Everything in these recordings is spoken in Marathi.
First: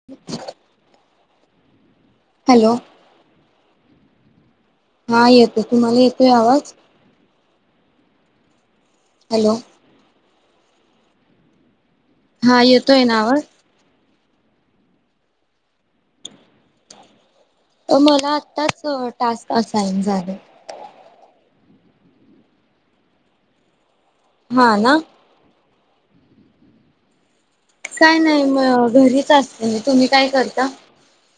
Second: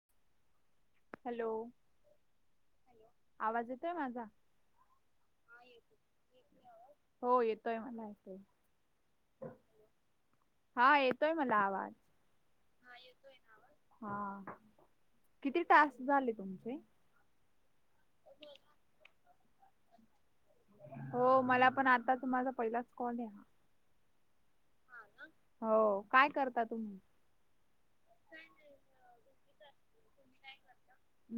[inaudible] हॅलो. हॅलो. आवाज येतोय माझा? हा येतोय तुम्हाला येतोय आवाज? हो येतोय मला ऐकाय. हॅलो. हा येतोय मला आवाज. हा येतोय ना? हा किती टास्क झाले तुमचे? अ- मला आत्ताच टास्क असाईन झालंय. हो मला पण आताच तू माझा पहिलाच कॉले हा. हा ना? हो काय करता तुम्ही? काय नाही म- घरीच असते मी. तुम्ही काय करता?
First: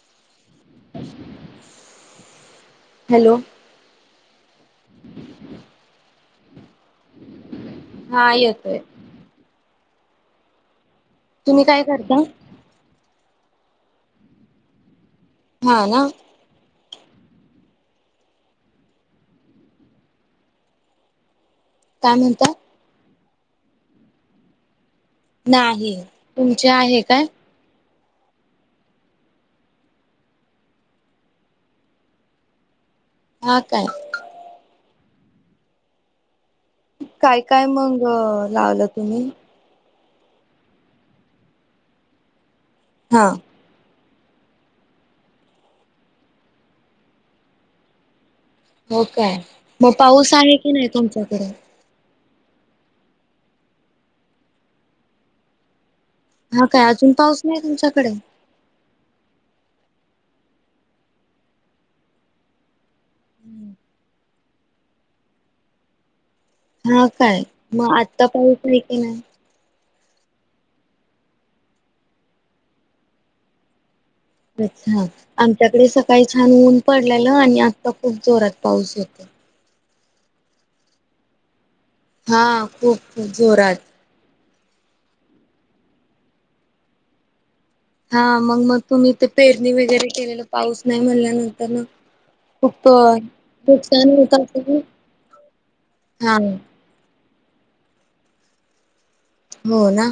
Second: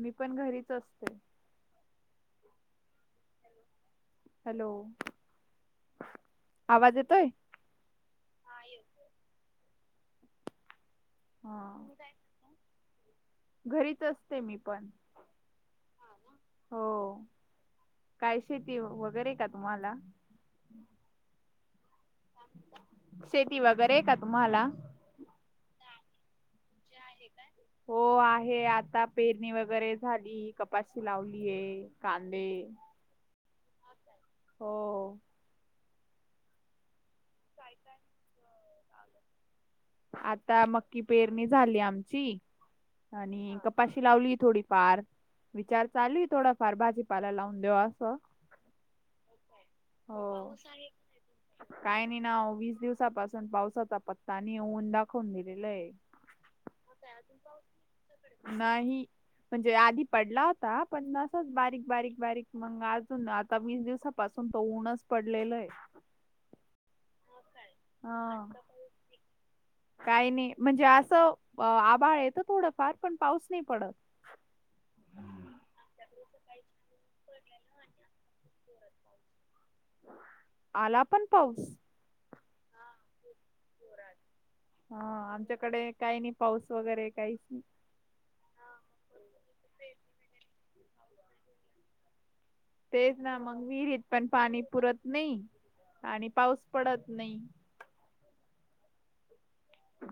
मी पण घरीच असते. हॅलो. हॅलो आवाज येतोय? हा येतोय. हा तुम्ही काय करता? घरीच असते मी पण. हा ना. हो काय शेती वगैरे का तुम्हाला? काय म्हणता? शेती वगैरे ए तुम्हाला? नाही तुमची आहे काय, हो आ आहे आता पेरणी वगैरे झाली कपाशी लावलीये कांदे हा काय? हो हो. काय काय मग लावलं तुम्ही? आता मक्की पेरणी झाली आमची हा आणि कप कपाशी लावली थोडीफार. विचार चालूये थोडाफार भाजीपाला लावून देऊ असं. हो काय? म पाऊस आहे हो की नाही तुमच्याकडं? काय नाही ना वीस दिवसापासून पावसाचा पत्ता नि ऊन दाखवून दिलेलंय. हा काय अजून पाऊस नाही तुमच्याकडे? नाही म्हणजे आधी पडला होता पण असच बारीक बारीक बारीक मग आज सून आता वीस दिवसापासून त ऊनच पडलेलंये. हा काय मग आत्ता पाऊस आहे की नाही? काय नाही, म्हणजे असं आभाळ येतं थोडंफार पण पाऊस नाही पडत. अच्छा आमच्याकडे सकाळी छान ऊन पडलेलं आणि आत्ता खूप जोरात पाऊस येतोय. आला पण पाऊस. हा खूप खूप जोरात. हा आमच्याकडे काय नाही पाऊस वगैरे काहीच हा मग मग तुम्ही तेे पेरणी वगैरे केलेलं पाऊस नाही म्हणल्यानंतरनं तेच ना, मग विहिरीत पण होत पाणी असेल ना पुरत नाही आणि हा पाऊस पडत नाही. हो ना.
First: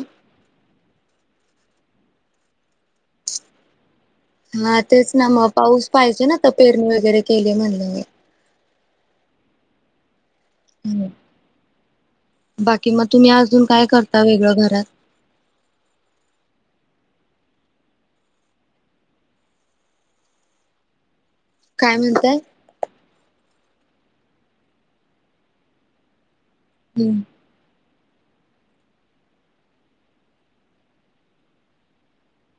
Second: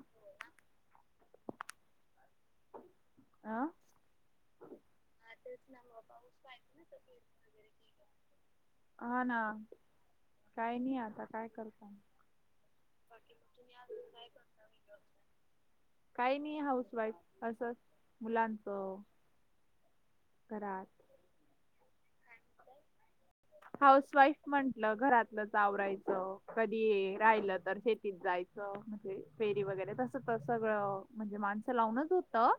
आं? हा तेच ना मग पाऊस पाहिजे ना तर पेरणी वगैरे केलीये म्हणलेवर. हा ना. काही नाही आता काय करता. बाकी मग तुम्ही अजून काय करता वेगळं घरात. काही नाही हाऊस वाईफ असं मुलांच घरात काय म्हणताय? हाऊस वाईफ म्हंटलं घरातलंच आवरायचं कधी हम्म. राहिलं तर शेतीत जायचं. असं म्हणजे फेरी वगैरे तसं तर सगळं म्हणजे माणसं लावूनच होतं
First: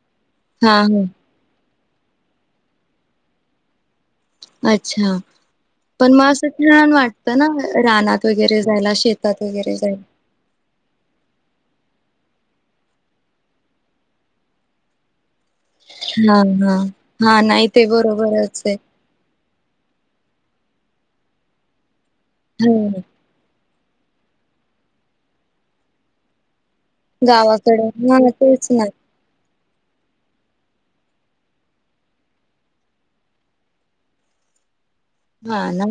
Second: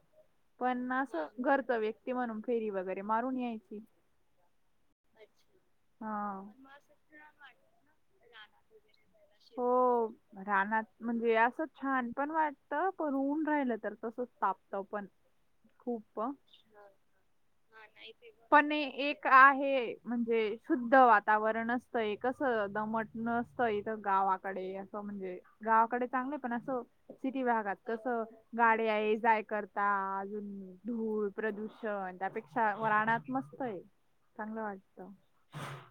हा पण हा असं घरचं व्यक्ती म्हणून फेरी वगैरे मारून यायची. अच्छा! पण म हा. असं छान वाटतं ना रानात वगैरे जायला. शेतात वगैरे जायला. हो रानात म्हणजे असं छान पण वाटतं पण ऊन राहिलं तर तसंच तापतं पण. खूप अ. हा हा हा नाही ते बरोबरचहे. का आहे म्हणजे शुद्ध वातावरण असतंय कस ह दमट नस पहिलं गावाकडे असं म्हणजे गावाकडे चांगलं पण असं सिटी भागात गावाकडे हा कसं तेच ना गाडी आहे जाय कर ता अजून धूळ प्रदूषण त्यापेक्षा रानात मस्त आहे. चांगलं वाटतं. हा ना.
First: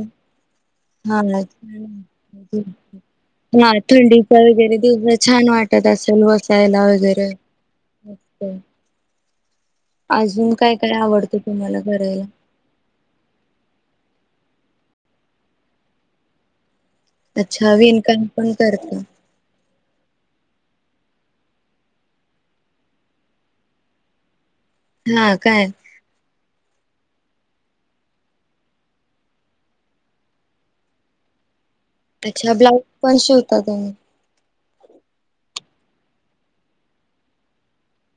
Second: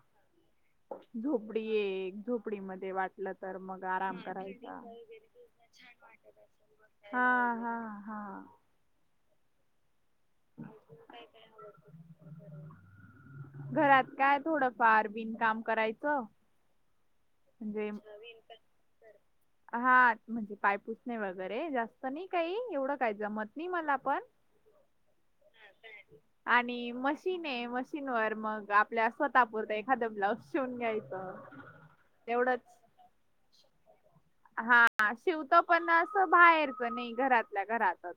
हा ना, झोपडी आहे एक झोपडीमध्ये वाटलं तर हा मग आराम थंडीच वगैरे करायचा. दिवसा छान वाटत त्यात असं बसायला वगैरे हा हा हा. मस्त. अजून काय काय आवडतं तुम्हाला करायला. घरात काय थोडं फार बिन काम करायचं. अच्छा. म्हणजे विणकाम पण करता. हा. म्हणजे पायपूसणे वगैरे. जास्त नाही काही. एवढं काही जमत नाही मला पण- [unintelligible] काय [unintelligible] आणि मशीन आहे. मशीनवर मग आपल्या स्वतः पुुरतं एखादं ब्लाऊज शिवून घ्यायचं. अच्छा. तेवढंच ब्लाउज पण शिवता तुम्ही. हा. शिवतो पण असं बाहेरच नाही. घरातल्या घरातच.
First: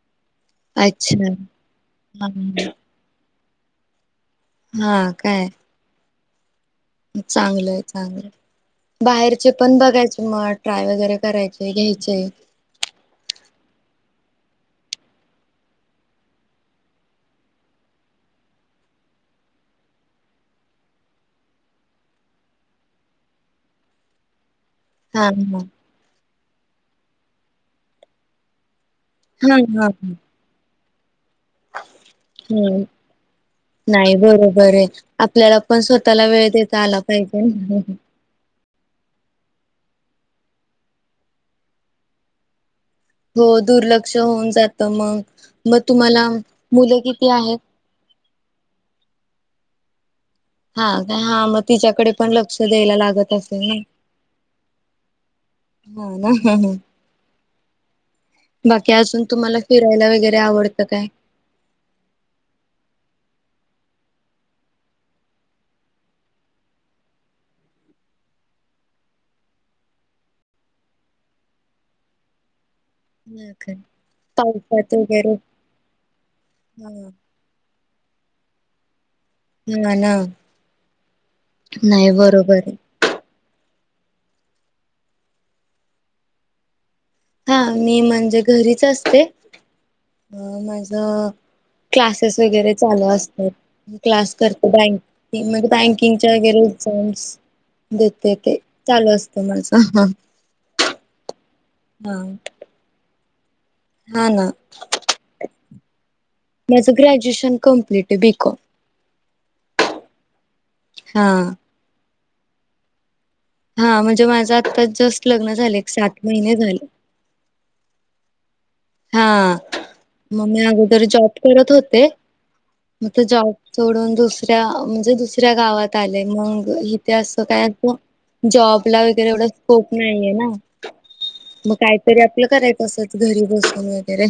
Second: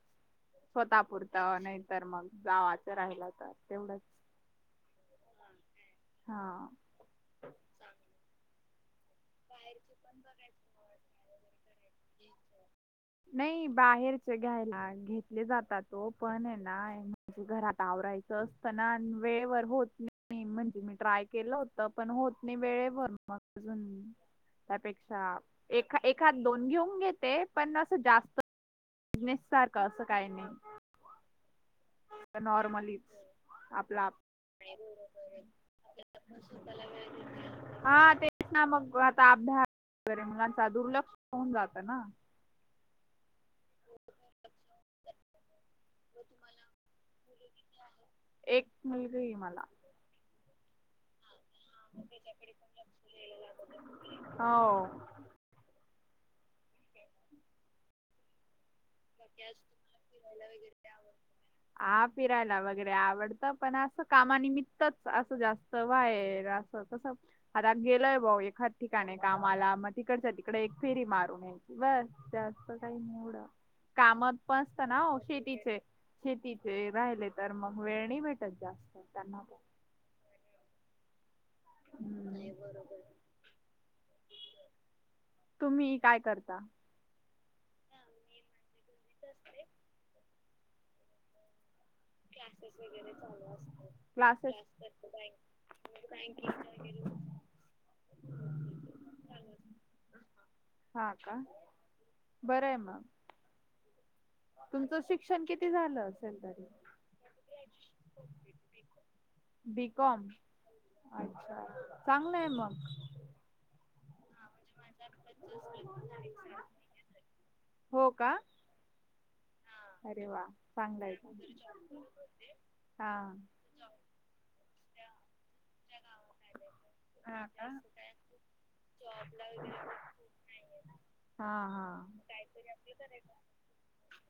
स्वतः अच्छा पुुरतं. नाही तर हा मग जावाचं राहिलं तर तेवढंच. हा काय? हा. चांगलंय. चांगलंय. बाहेरचे पण बघायचे मग- ट्राय वगैरे करायचे घ्यायचे. नाही. बाहेरचे घ्यायला घेतले जातात ओ पण आहे ना? ते घरात आवरायचं असत ना? अन वेळेवर होत नाही. म्हणजे मी ट्राय केलं होत पण होत नाही, वेळेवर मग अजून- त्यापेक्षा हा हा एख एखाद दोन घेऊन घेते. पण असं जास्त- बिझनेस हा सारखं हा असं काही नाही. हम्म नॉर्मलीच. आपला आप. नाही बरोबर आहे आपल्याला पण स्वतःला वेळ देता आला पाहिजे ना. [unintelligible] हा. ते- हां. मग आता अभ्यास वगैरे मुलाचा दुर्लक्ष होऊन जात ना? हो दुर्लक्ष होऊन जातं मग. मग तुम्हाला मुलं किती आहेत? एक मुलगी आहे मला. हा. का? हाय म- तिच्याकडे पण लक्ष द्यायला लागत असेल ना? हो हो ना? हं. हं. बाकी अजून, तुम्हाला फिरायला वगैरे आवडतं काय? हा. फिरायला वगैरे आवडत, पण असं कामानिमित्तच असं जास्त बाहेर असं तसं- आता गेलय भाऊ एखाद ठिकाणी कामाला मग तिकडच्या तिकडे एक फेरी मारून यायचं. बर. जास्त काही नाही येवडं. हां का? कामात पण असत पावसात ना ओ? वगैरे शेतीचे शेतीचे हा राहिलेत. तर मग वेळ नाही भेटत जास्त त्यांनापण. [unintelligible] नाही बरोबर आहे. [unintelligible] तुम्ही काय करता? हा. मी म्हणजे घरीच असते. अ माझ- क्लासेस वगैरे चालू असतात. मी क्लास क्लासेस करते क्लास बँक करतो बँक म्हणजे बँकिंगच्या वगैरे- [unintelligible] देते. ते चालू असत माझ. हा का? म्हणून. बरंय मग. तुमचं शिक्षण किती झालं असेल तरी? ग्रॅजुएशन कंप्लीटये. बीकॉम. B com. हा अच्छा. चांगलं आहे मग. हा. म्हणजे माझं आत्ताच जस्ट लग्न झालं. एक सात महिने झाले. हो का? हा. अरे वा मग मी अगोदर चांगलंय जॉब की करत होते मग हा. तो जॉब सोडून दुसऱ्या म्हणजे दुसऱ्या गावात आलेय मग इथे असं काय जॉब ला वगैरे एवढा स्कोप नाही आहे ना. हा मग हा. काहीतरी आपलं करायच असच घरी बसून वगैरे.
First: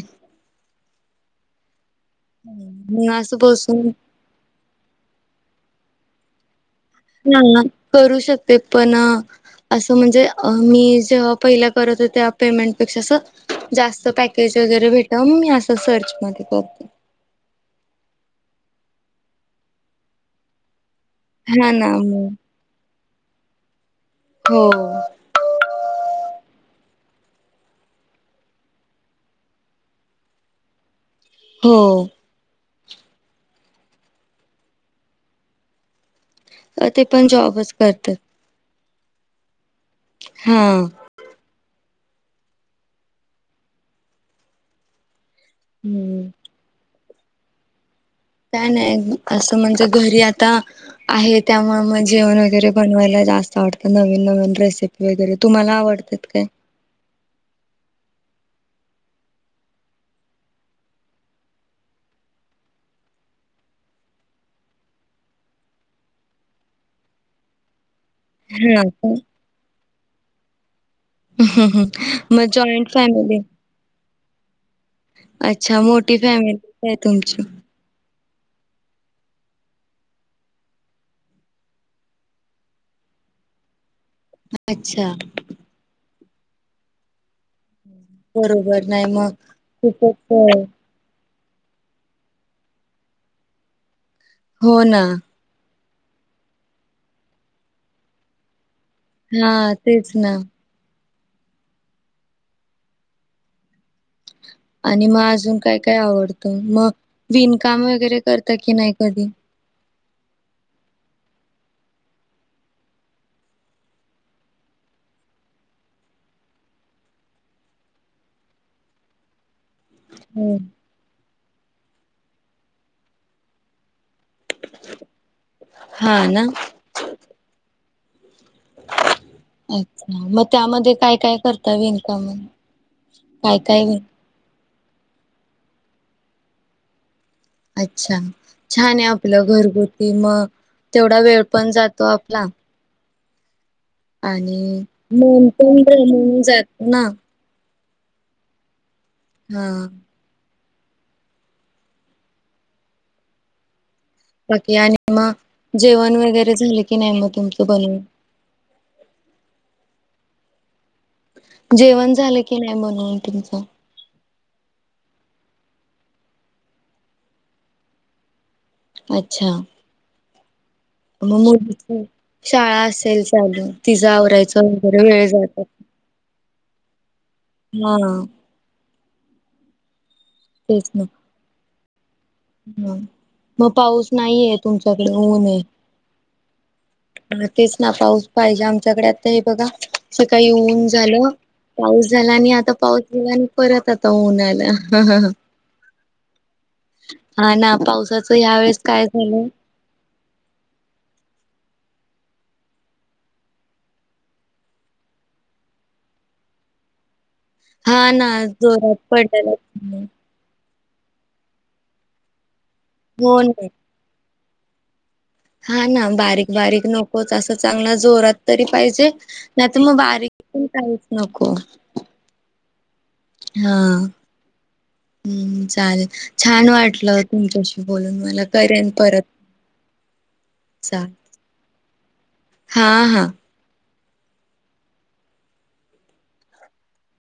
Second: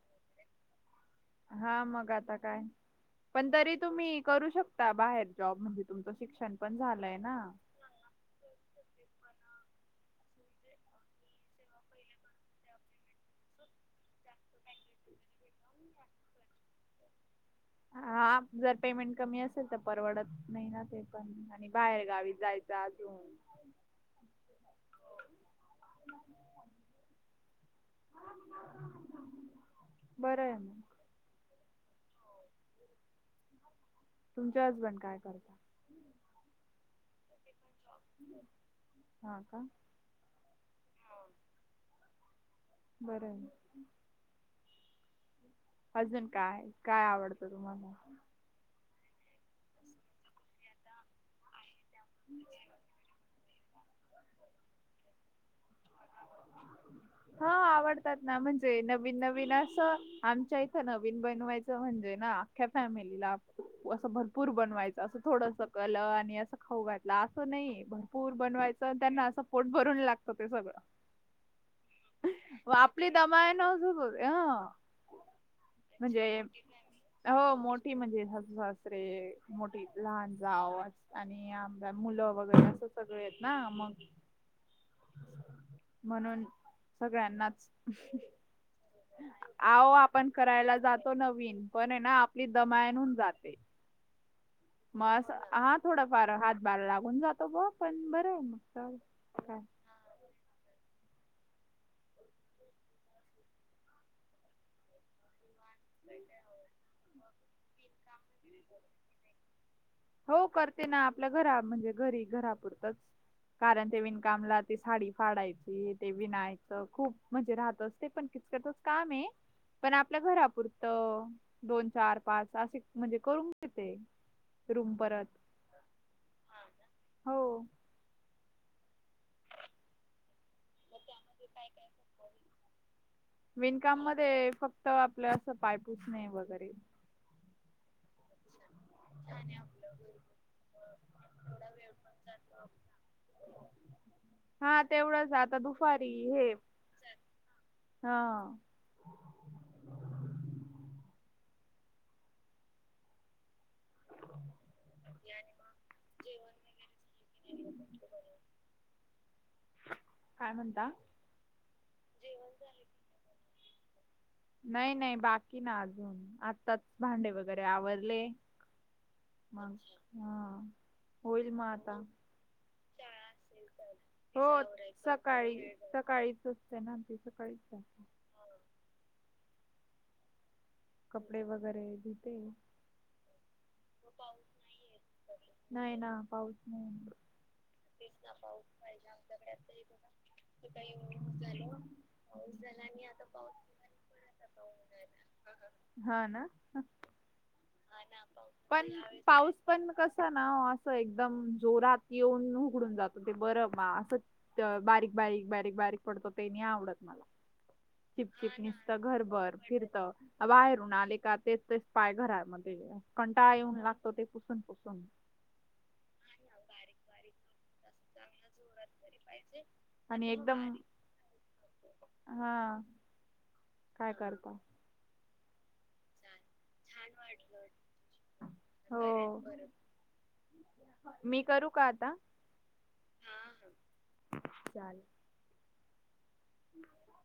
हा मग आता काय मी असं पण तरी बसून तुम्ही करू शकता बाहेर जॉब म्हणजे तुमचं शिक्षण पण झालं ह करू शकते पण असं म्हणजे मी जेव्हा पहिल्या करत हो त्या पेमेंट पेक्षा असं जास्त पॅकेज वगैरे भेटाव मी असं सर्च मध्ये करतो. हा जर पेमेंट कमी असेल तर परवडत नाहीना ते पण आणि हा ना बाहेर गावीत मग जायचं. दाजू [inaudible] हो. बर आहे म. हो. तुमचे हसबंड काय करता? ते पण जॉबच करतात. हा का. हम्म. बरं आहे. अजून हम्म काय काय? आवडतं तुम्हाला? काय नाही असं म्हणजे घरी आता आहे त्यामुळे मग जेवण वगैरे बनवायला जास्त वाटत नवीन, नवीन रेसिपी वगैरे तुम्हाला आवडत काय? हा आवडतात ना म्हणजे नवीन, नवीन असं आमच्या इथं नवीन बनवायचं म्हणजे ना अख्या फॅमिलीला अस भरपूर बनवायच असं थोडस कल आणि खाऊ घातला असं नाहीये भरपूर हा बनवायचं का? त्यांना सपोर्ट भरून लागतं ते सगळं. ह हं हं. आपली दमा आहे न अजून ह. अच्छा मोठी म्हणजे फॅमिली आहे तुमची हो मो म्हणजे सासु, सासरे, मोठी लहान जाऊ आणि आम मुलं वगैरे असं सगळे आहेत ना मग अच्छा. म्हणून. सगळ्यांनाच. बरोबर. नाही मग आहो आपण खूपच अ, करायला जातो नवीन पण आहे ना आपली दमायन होवून जाते. हो ना म अस हा थोडाफार हात बार लागून जातो ग पण बरं मस्त हा तेच ना. आणि मग अजून काय, काय आवडतं? मग विणकाम वगैरे करता की नाही कधी? हो करते ना आपल्या घरा म्हणजे घरी घरापुरतंच. कारण ते विणकामला ते साडी फाडायची ते विनायचं खूप म्हणजे राहतच ते पण किचकटच काम हे. पण आपल्या हो घरापुरतं दोन, चार, पाच असे म्हणजे करून घेते. रूम परत. हां ना हो [inaudible] अच्छा मग त्यामध्ये काय काय करता विनकाम काय काय ते फ फक्त आपल असं पाय पुसणे वगैरे. अच्छा छान आहे आपलं घरगुती मग तेवढा वेळ पण जातो आपला. आणि हा तेवढंच मन आता पण दुपारी रमून हे जात ना हां हां बाकी आणि मग जेवण वगैरे झाले की नाही मग तुमचं बनवून? काय म्हणता? जेवण झालं की नाही बनऊन तुमचं? नाही नाही बाकी ना अजून आत्ताच भांडे वगैरे आवरले. अच्छा मग हां होईल मग आता मुलीची शाळा असेल चालू तिचं हो आवरायचं वगैरे वेळ जातात. सकाळी सकाळीच. [unintelligible] सकाळीच जात हा तेच ना. कपडे वगैरे धुते. ह मग पाऊस नाहीये तुमच्याकडे ऊनय. नाही ना पाऊस नाही तेच ना पाऊस पाहिजे आमच्याकडे आता हे बघा सकाळी ऊन झालं. पाऊस झाला आणि आता पाऊस झाला आणि परत आता ऊन आल. हां ना हा ना पावसाचं ह्या वेळेस पण काय झालं. पाऊस पण कसं ना असं एकदम जोरात येऊन उघडून जातो ते बरं बा असंच बारीक बारीक बारीक बारीक पडतो ते नाही आवडत मला. हा ना चिपचिप निसत जोरात घरभर पडलेला. फिरत. बाहेरून आले का तेच तेच पाय घरामध्ये हो कंटाळ ना येऊन लागतो ते पुसून पुसून. हां ना बारीक बारीक नकोच असा चांगलंच जोरात तरी पाहिजे नाही तर मग बारीक पण काहीच नको. हां हां चालेल. छान वाटलं तुमच्याशी बोलून मला करेन परत. बरं चा आता? हां हां चालेल